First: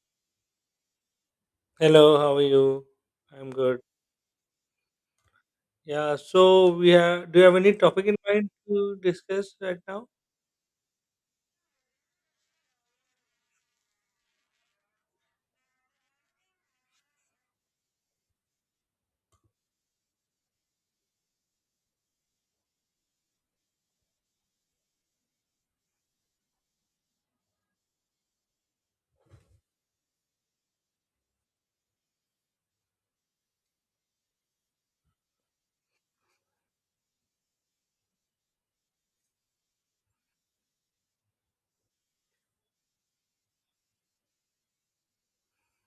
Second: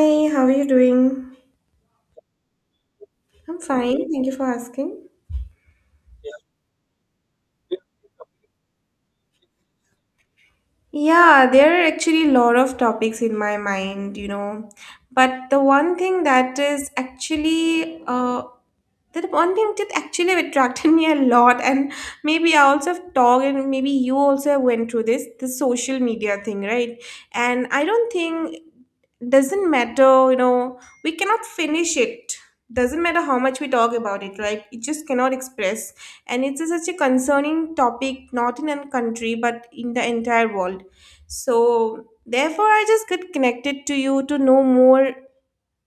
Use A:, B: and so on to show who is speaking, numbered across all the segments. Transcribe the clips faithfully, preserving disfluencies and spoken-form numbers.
A: Hey, how are you doing?
B: Hello, how are you? I'm
A: I'm
B: good.
A: fine. Thank you for asking.
B: Yeah, so we have. Do you have any topic in mind to discuss right now?
A: Yeah, there are actually a lot of topics in my mind, you know. But the one thing that is actually, uh, the one thing that actually attracted me a lot, and maybe I also have talked, and maybe you also went through this, the social media thing, right? And I don't think. Doesn't matter, you know, we cannot finish it. Doesn't matter how much we talk about it, right? It just cannot express. And it's a- such a concerning topic, not in a country, but in the entire world, so therefore, I just get connected to you to know more,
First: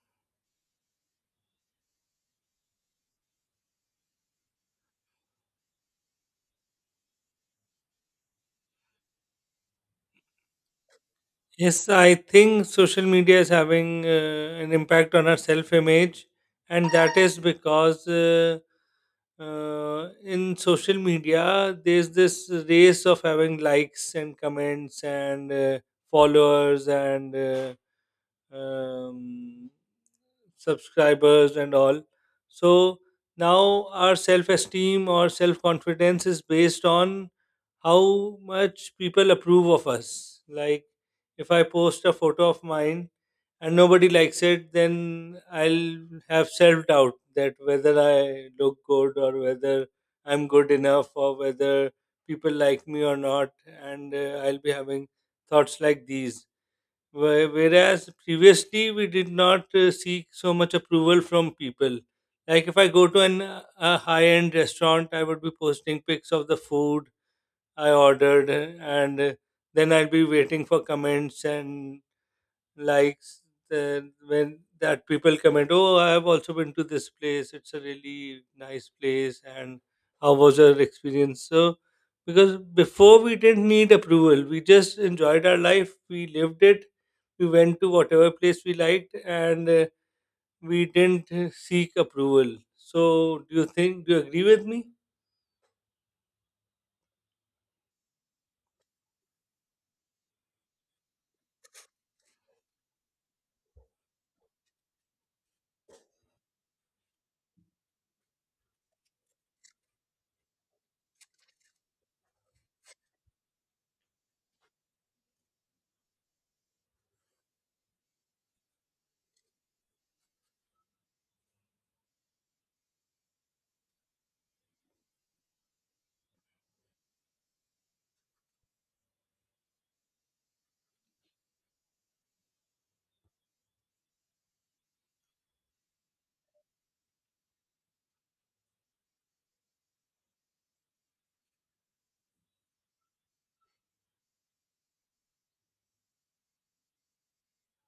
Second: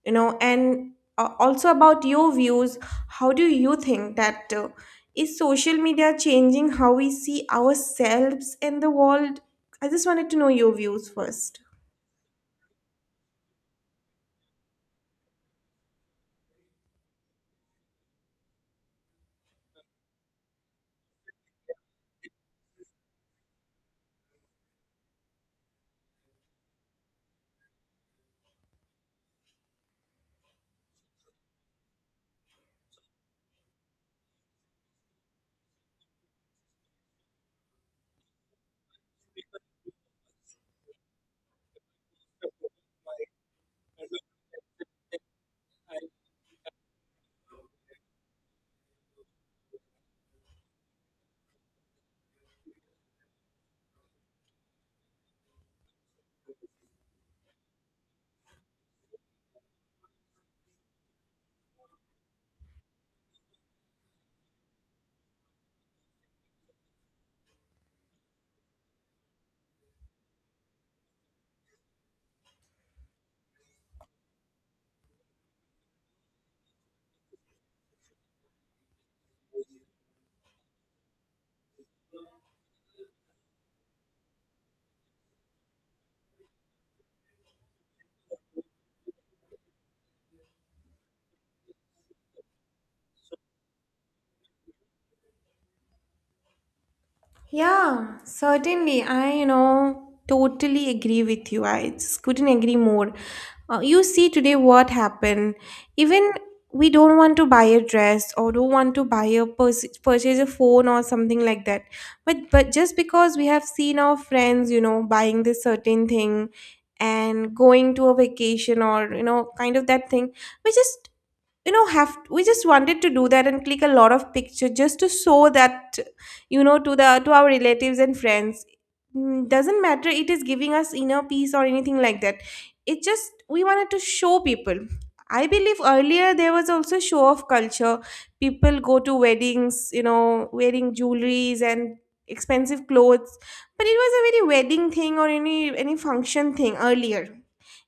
A: you know, and uh, also about your views. How do you think that uh, is social media changing how we see ourselves in the world? I just wanted to know your views first.
B: Yes, I think social media is having uh, an impact on our self image, and that is because uh, uh, in social media, there's this race of having likes and comments and uh, followers and uh, um, subscribers and all, so now our self esteem or self confidence is based on how much people approve of us. Like if I post a photo of mine and nobody likes it, then i'll have self doubt that whether I look good or whether I'm good enough or whether people like me or not, and uh, I'll be having thoughts like these. Whe- Whereas previously we did not uh, seek so much approval from people. Like if I go to an uh, a high-end restaurant, I would be posting pics of the food I ordered, uh, and uh, then I'll be waiting for comments and likes. Then when that people comment, oh, I have also been to this place, it's a really nice place, and how was your experience. So because before we didn't need approval, we just enjoyed our life, we lived it, we went to whatever place we liked, and uh, we didn't uh, seek approval. So do you think, do you agree with me?
A: Yeah, certainly. I, you know, totally agree with you. I just couldn't agree more. Uh, you see today what happened. Even we don't want to buy a dress or don't want to buy a pers- purchase a phone or something like that. But but just because we have seen our friends, you know, buying this certain thing and going to a vacation or you know, kind of that thing, we just you know have we just wanted to do that and click a lot of picture just to show that you know to the to our relatives and friends. Mm, doesn't matter it is giving us inner peace or anything like that, it just we wanted to show people. I believe earlier there was also show of culture. People go to weddings you know wearing jewelries and expensive clothes. But it was a very wedding thing or any any function thing earlier,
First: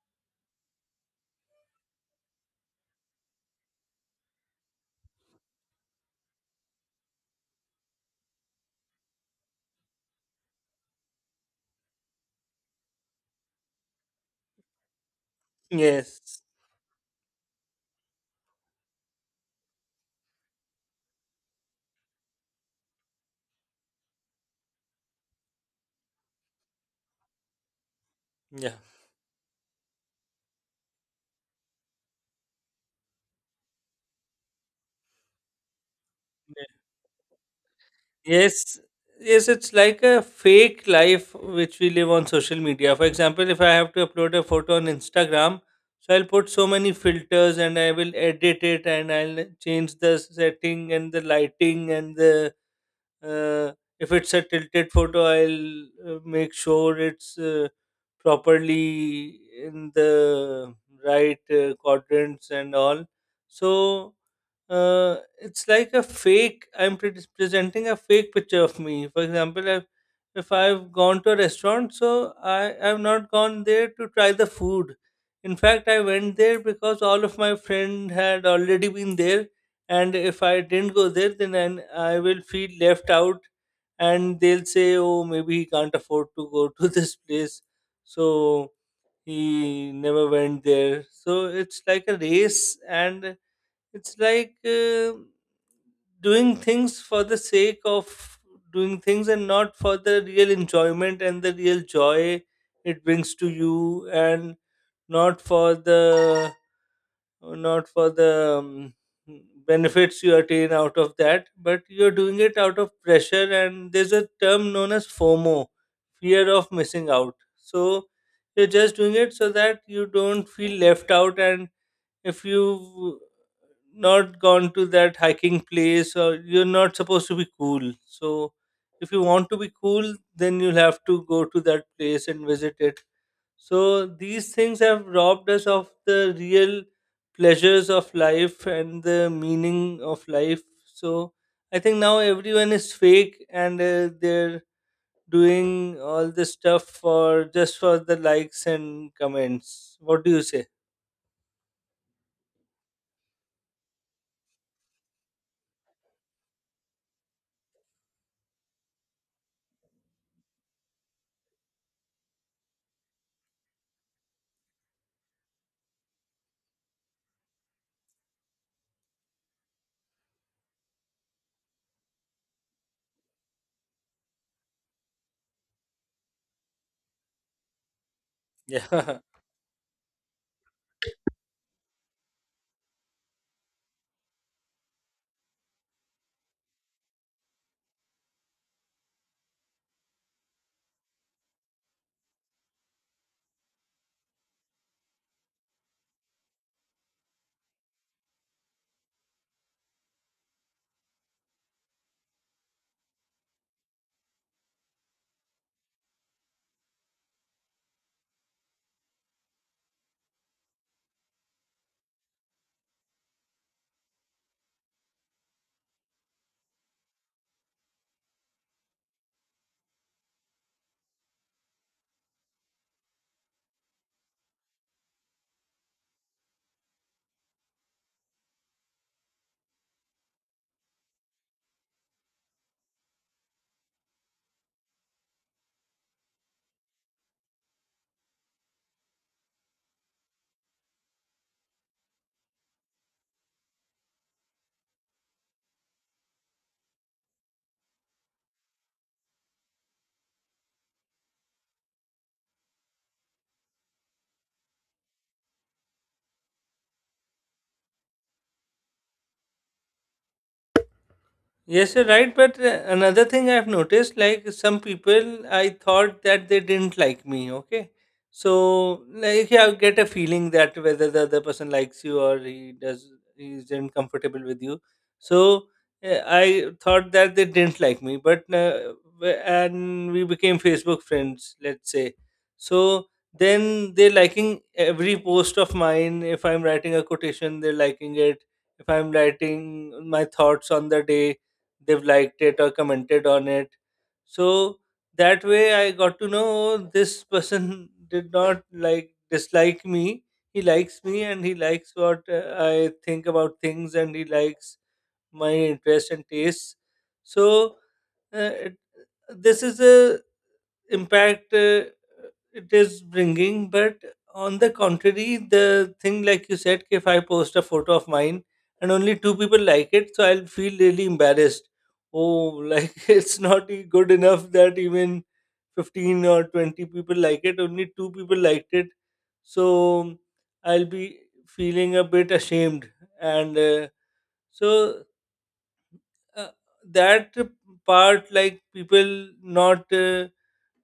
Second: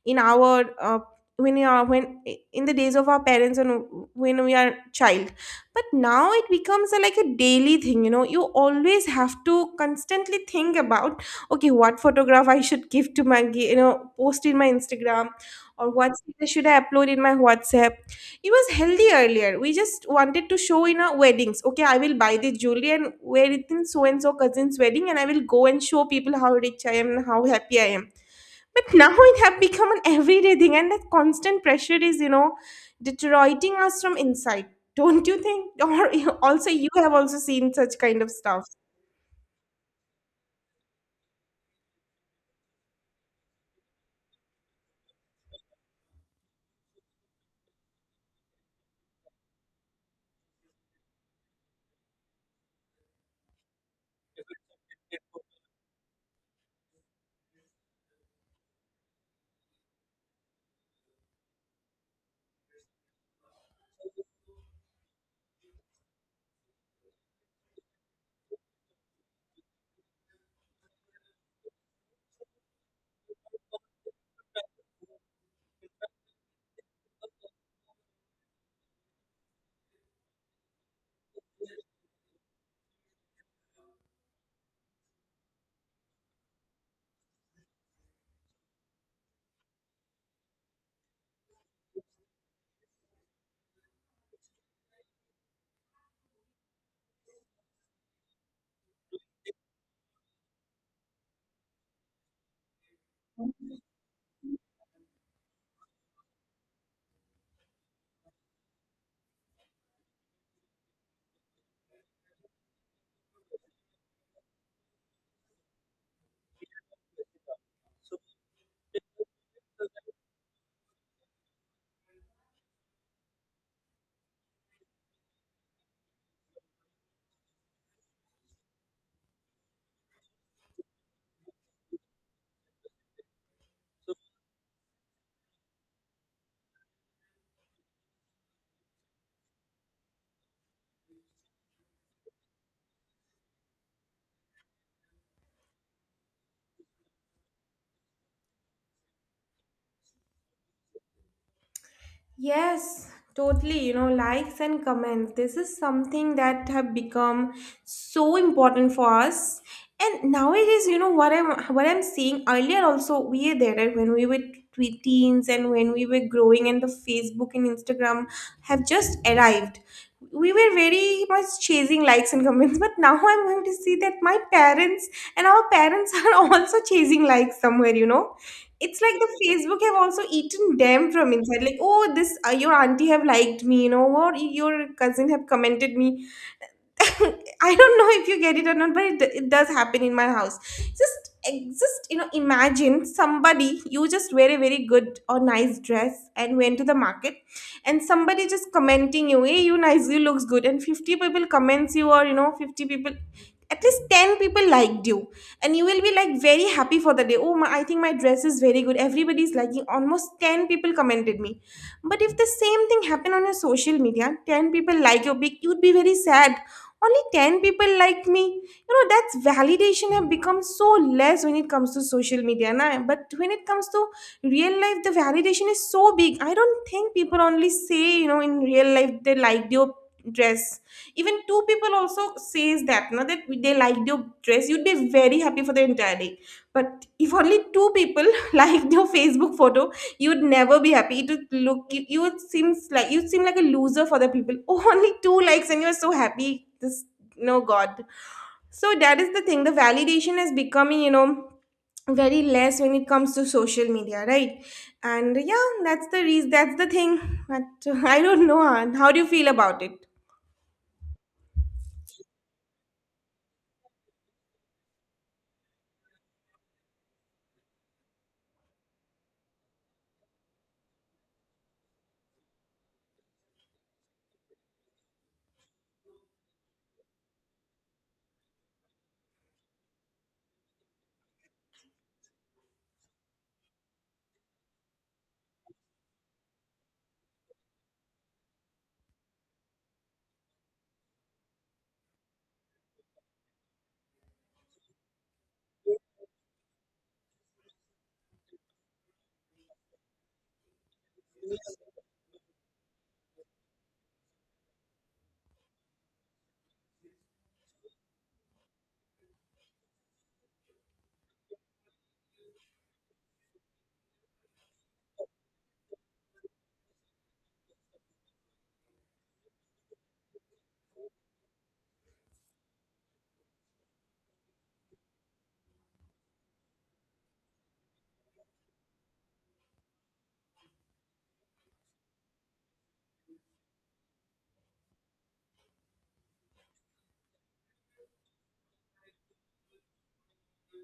A: in our uh, when you are when in the days of our parents and when we are child. But now it becomes a, like a daily thing you know you always have to constantly think about, okay, what photograph I should give to my gi- you know post in my Instagram, or what
B: Yes.
A: status should I upload in my WhatsApp. It was healthy earlier, we just wanted to show in our weddings, okay, I will buy this jewelry and wear it in so and so cousin's wedding, and I will go and show people how rich I am and how happy I am.
B: Yeah.
A: But now it have become an everyday thing, and that constant pressure is, you know, deteriorating us from inside. Don't you think? Or you- also, you have also seen such kind of stuff.
B: Yes, yes, it's like a fake life which we live on social media. For example, if I have to upload a photo on Instagram, so I'll put so many filters and I will edit it and I'll change the setting and the lighting and the uh, if it's a tilted photo, i'll uh, make sure it's uh, properly in the right uh, quadrants and all. So uh, it's like a fake, i'm pre- presenting a fake picture of me. For example, if, if I've gone to a restaurant, so i i've not gone there to try the food. In fact, I went there because all of my friend had already been there, and if I didn't go there, then I, I will feel left out, and they'll say, oh, maybe he can't afford to go to this place, so he never went there. So it's like a race, and it's like uh, doing things for the sake of doing things, and not for the real enjoyment and the real joy it brings to you, and not for the uh, not for the um, benefits you attain out of that, but you're doing it out of pressure. And there's a term known as FOMO, fear of missing out. So you're just doing it so that you don't feel left out. And if you not gone to that hiking place, or you're not supposed to be cool. So if you want to be cool, then you'll have to go to that place and visit it. So these things have robbed us of the real pleasures of life and the meaning of life. So I think now everyone is fake, and uh, they're doing all this stuff for, just for the likes and comments. What do you say?
A: Yes, totally. You know, likes and comments. This is something that have become so important for us. And nowadays, you know what I'm what I'm seeing. Earlier, also we are there, right? When we were twe- teens and when we were growing, and the Facebook and Instagram have just arrived. We were very much chasing likes and comments, but now I'm going to see that my parents and our parents are also chasing likes somewhere. You know it's like
B: Yeah.
A: the Facebook have also eaten them from inside. Like, oh, this uh, your auntie have liked me, you know, or your cousin have commented me. I don't know if you get it or not, but it, it does happen in my house. Just, eh, just you know, imagine somebody, you just wear a very good or nice dress and went to the market, and somebody just commenting you, "Hey, you nice, you looks good," and fifty people comments you, or you know, fifty people, at least ten people liked you, and you will be like very happy for the day. Oh, my, I think my dress is very good. Everybody's liking. Almost ten people commented me, but if the same thing happened on your social media, ten people like your pic, you'd be very sad. Only ten people like me you know that's validation have become so less when it comes to social media, na? But when it comes to real life, the validation is so big. I don't think people only say you know in real life they liked your dress. Even two people also says that now that they liked your dress you'd be very happy for the entire day. But if only two people liked your Facebook photo, you'd never be happy. It would look you, you would seems like you seem like a loser for the people. Oh, only two likes and you're so happy. This, no god. So that is the thing, the validation is becoming you know very less when it comes to social media, right? And yeah, that's the reason, that's the thing. But I don't know, Han. How do you feel about it?
B: Yes, you're right. But uh, another thing I've noticed, like some people, I thought that they didn't like me. Okay, so like, yeah, I get a feeling that whether the other person likes you or he does, he isn't comfortable with you. So uh, I thought that they didn't like me, but uh, w- and we became Facebook friends, let's say. So then they're liking every post of mine. If I'm writing a quotation, they're liking it. If I'm writing my thoughts on the day, they've liked it or commented on it. So that way I got to know, "Oh, this person did not like, dislike me. He likes me, and he likes what uh, I think about things, and he likes my interests and tastes. So uh, it, this is a impact uh, it is bringing. But on the contrary, the thing like you said, if I post a photo of mine and only two people like it, so I'll feel really embarrassed. Oh, like it's not e- good enough that even fifteen or twenty people like it, only two people liked it. So I'll be feeling a bit ashamed, and uh, so uh, that part, like people not uh,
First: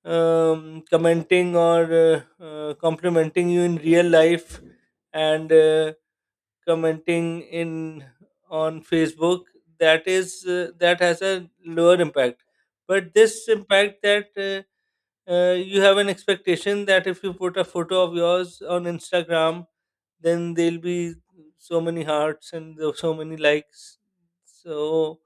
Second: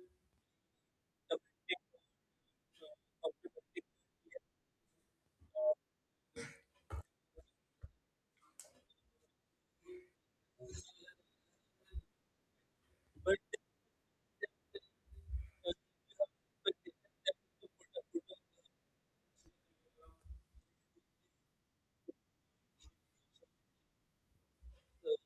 B: um, commenting or uh, uh, complimenting you in real life, and uh, commenting in, on Facebook, that is uh, that has a lower impact. But this impact that uh, uh, you have an expectation that if you put a photo of yours on Instagram, then there'll be so many hearts and the- so many likes. So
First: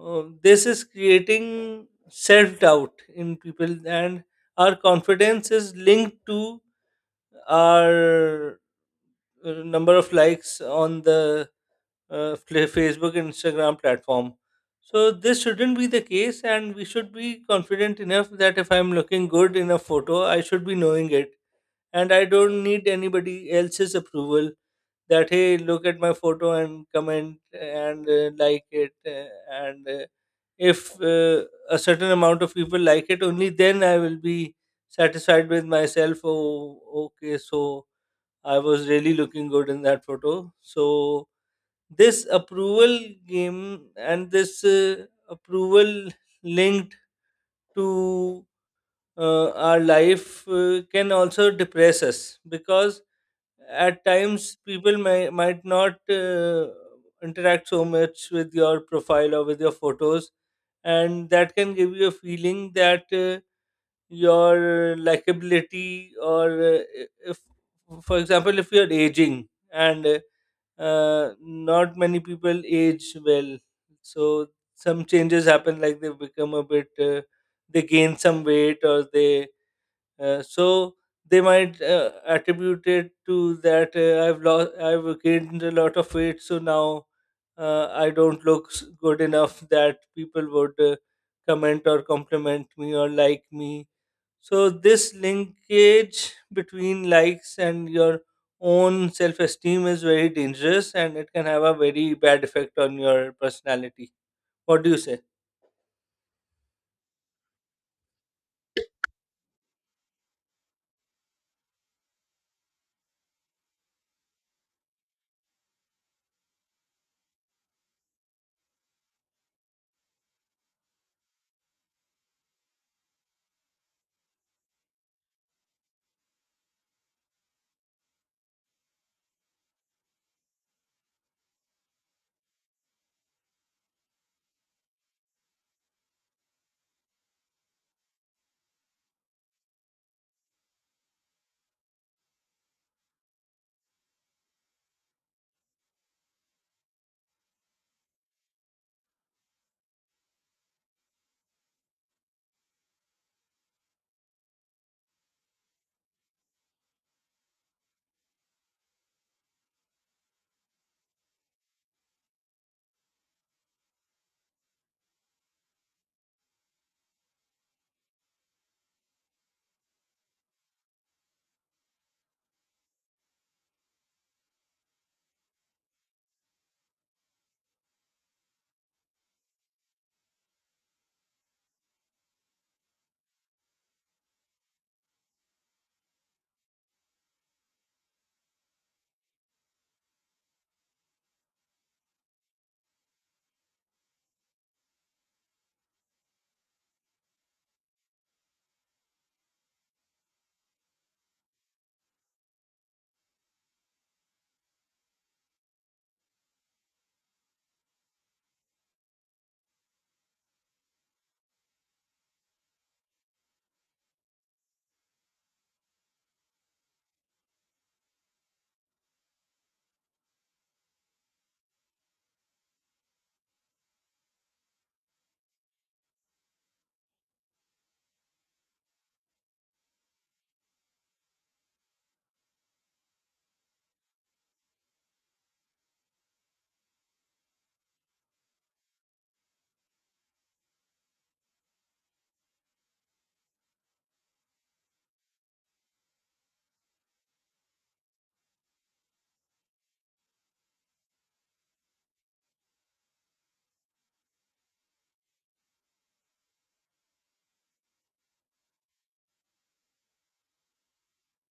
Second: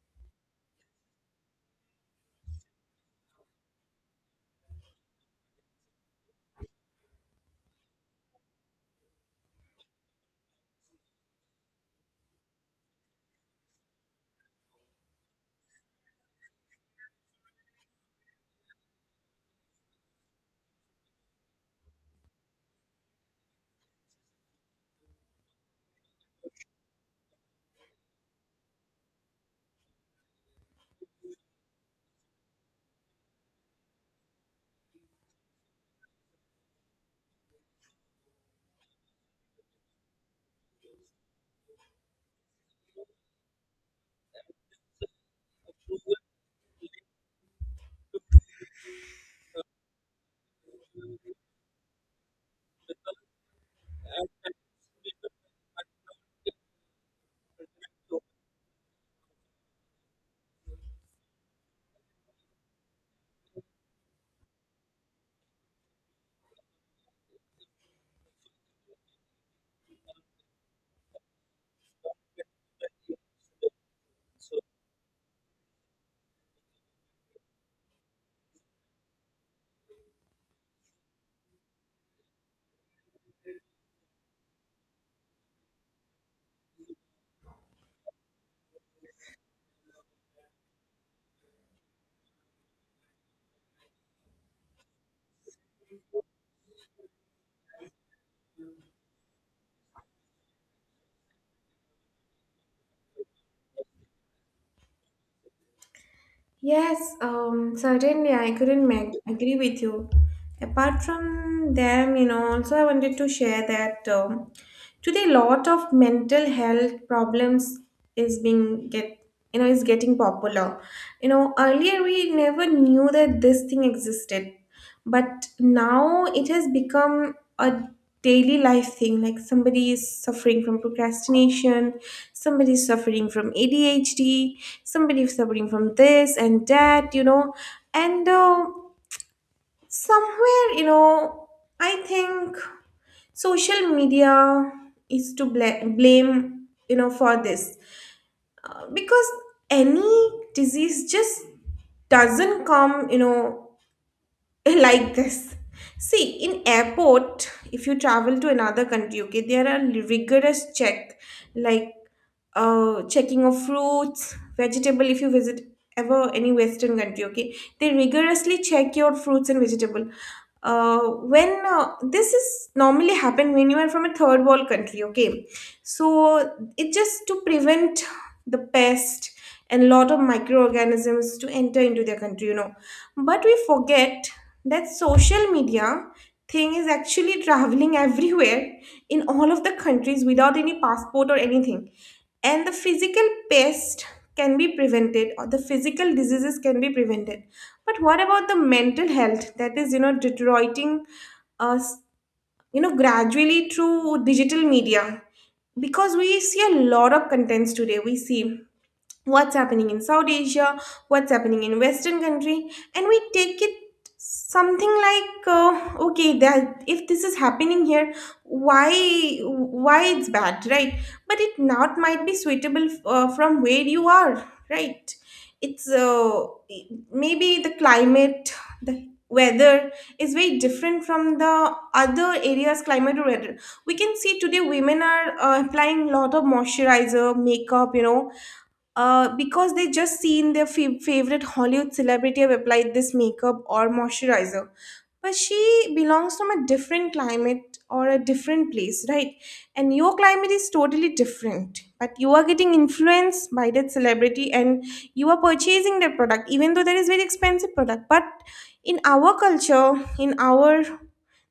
B: uh, this is creating self doubt in people, and our confidence is linked to our uh, number of likes on the uh, fla- Facebook and Instagram platform. So this shouldn't be the case, and we should be confident enough that if I'm looking good in a photo, I should be knowing it, and I don't need anybody else's approval, that hey, look at my photo and comment and uh, like it, uh, and uh, if uh, a certain amount of people like it, only then I will be satisfied with myself. Oh, okay, so I was really looking good in that photo. So this approval game, and this uh, approval linked to uh, our life uh, can also depress us, because at times people may, might not uh, interact so much with your profile or with your photos, and that can give you a feeling that uh, your likability, or uh, if, for example, if you're aging, and uh, uh, not many people age well, so some changes happen, like they become a bit uh, they gain some weight, or they uh, so they might uh, attribute it to that, uh, I've lost, I've gained a lot of weight, so now uh, I don't look s- good enough that people would uh, comment or compliment me or like me. So this linkage between likes and your own self-esteem is very dangerous, and it can have a very bad effect on your personality. What do you say?
A: Yes, um, certainly, I couldn't mag- agree with you. Apart from them, you know, also I wanted to share that um, today a lot of mental health problems is being get you know is getting popular. You know, earlier we never knew that this thing existed, but now it has become a daily life thing. Like somebody is suffering from procrastination, somebody is suffering from ADHD, somebody is suffering from this and that, you know and uh, somewhere you know I think social media is to bla- blame, you know for this, uh, because any disease just doesn't come you know like this. See, in airport if you travel to another country, okay, there are rigorous check, like uh checking of fruits vegetable, if you visit ever any western country, okay, they rigorously check your fruits and vegetable uh when uh, this is normally happen when you are from a third world country, okay, so it just to prevent the pest and lot of microorganisms to enter into their country you know but we forget that social media thing is actually traveling everywhere in all of the countries without any passport or anything. And the physical pest can be prevented or the physical diseases can be prevented. But what about the mental health that is you know deteriorating us you know gradually through digital media, because we see a lot of contents today. We see what's happening in South Asia, what's happening in Western country, and we take it something like uh, okay, that if this is happening here, why why it's bad, right? But it not might be suitable, uh, from where you are, right? It's, uh, maybe the climate, the weather is very different from the other areas climate or weather. We can see today, women are uh, applying lot of moisturizer makeup you know uh, because they just seen their fa- favorite Hollywood celebrity have applied this makeup or moisturizer. But she belongs from a different climate or a different place, right? And your climate is totally different. But you are getting influenced by that celebrity and you are purchasing that product, even though that is very expensive product. But in our culture, in our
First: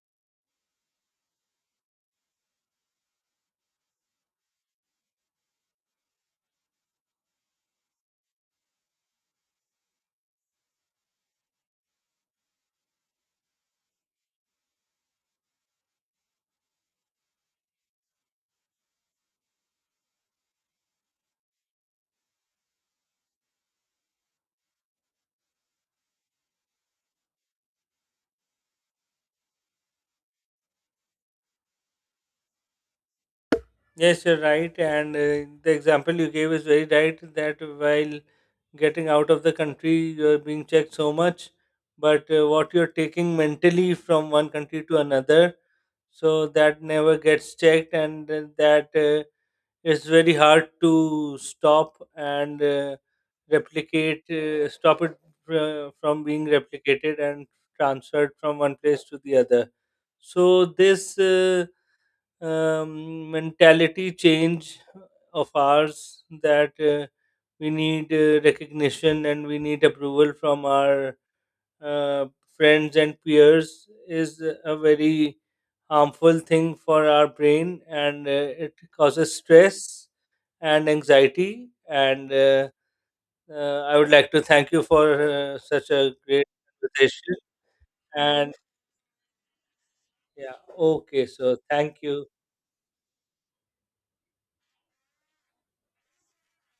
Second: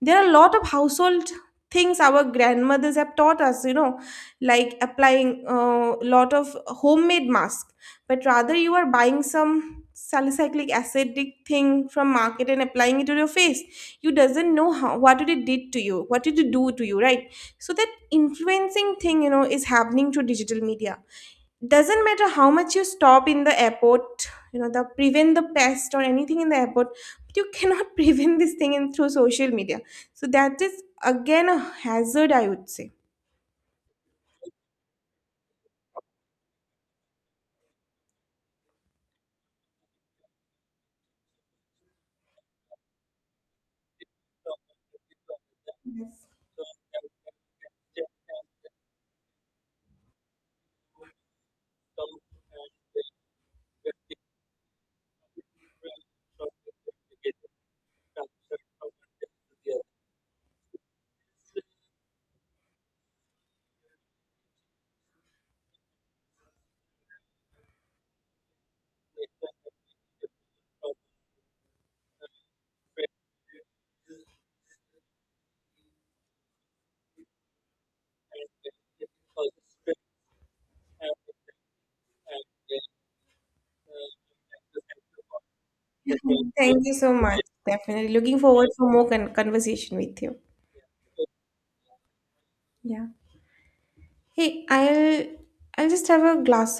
A: there are a lot of household things our grandmothers have taught us you know like applying a lot of homemade mask. But rather you are buying some salicylic acidic thing from market and applying it to your face, you doesn't know how what did it did to you what did it do to you, right? So that influencing thing you know is happening through digital media. Doesn't matter how much you stop in the airport, you know the prevent the pest or anything in the airport, but you cannot prevent this thing in through social media. So that is again a hazard, I would say.
B: Yes, you're right. And uh, the example you gave is very right, that while getting out of the country, you're being checked so much, but uh, what you're taking mentally from one country to another,
A: Yes.
B: so that never gets checked, and uh, that uh, it's very hard to stop and uh, replicate, uh, stop it uh, from being replicated and transferred from one place to the other. So, this. Uh, um, mentality change of ours, that uh, we need uh, recognition, and we need approval from our uh, friends and peers, is a very harmful thing for our brain, and uh, it causes stress and anxiety, and uh, uh, I would like to thank you for uh, such a great
A: Thank you so
B: conversation,
A: much. Definitely looking
B: and
A: forward for more con- conversation with you.
B: yeah, okay, so thank you.
A: Yeah. Hey, I'll I'll just have a glass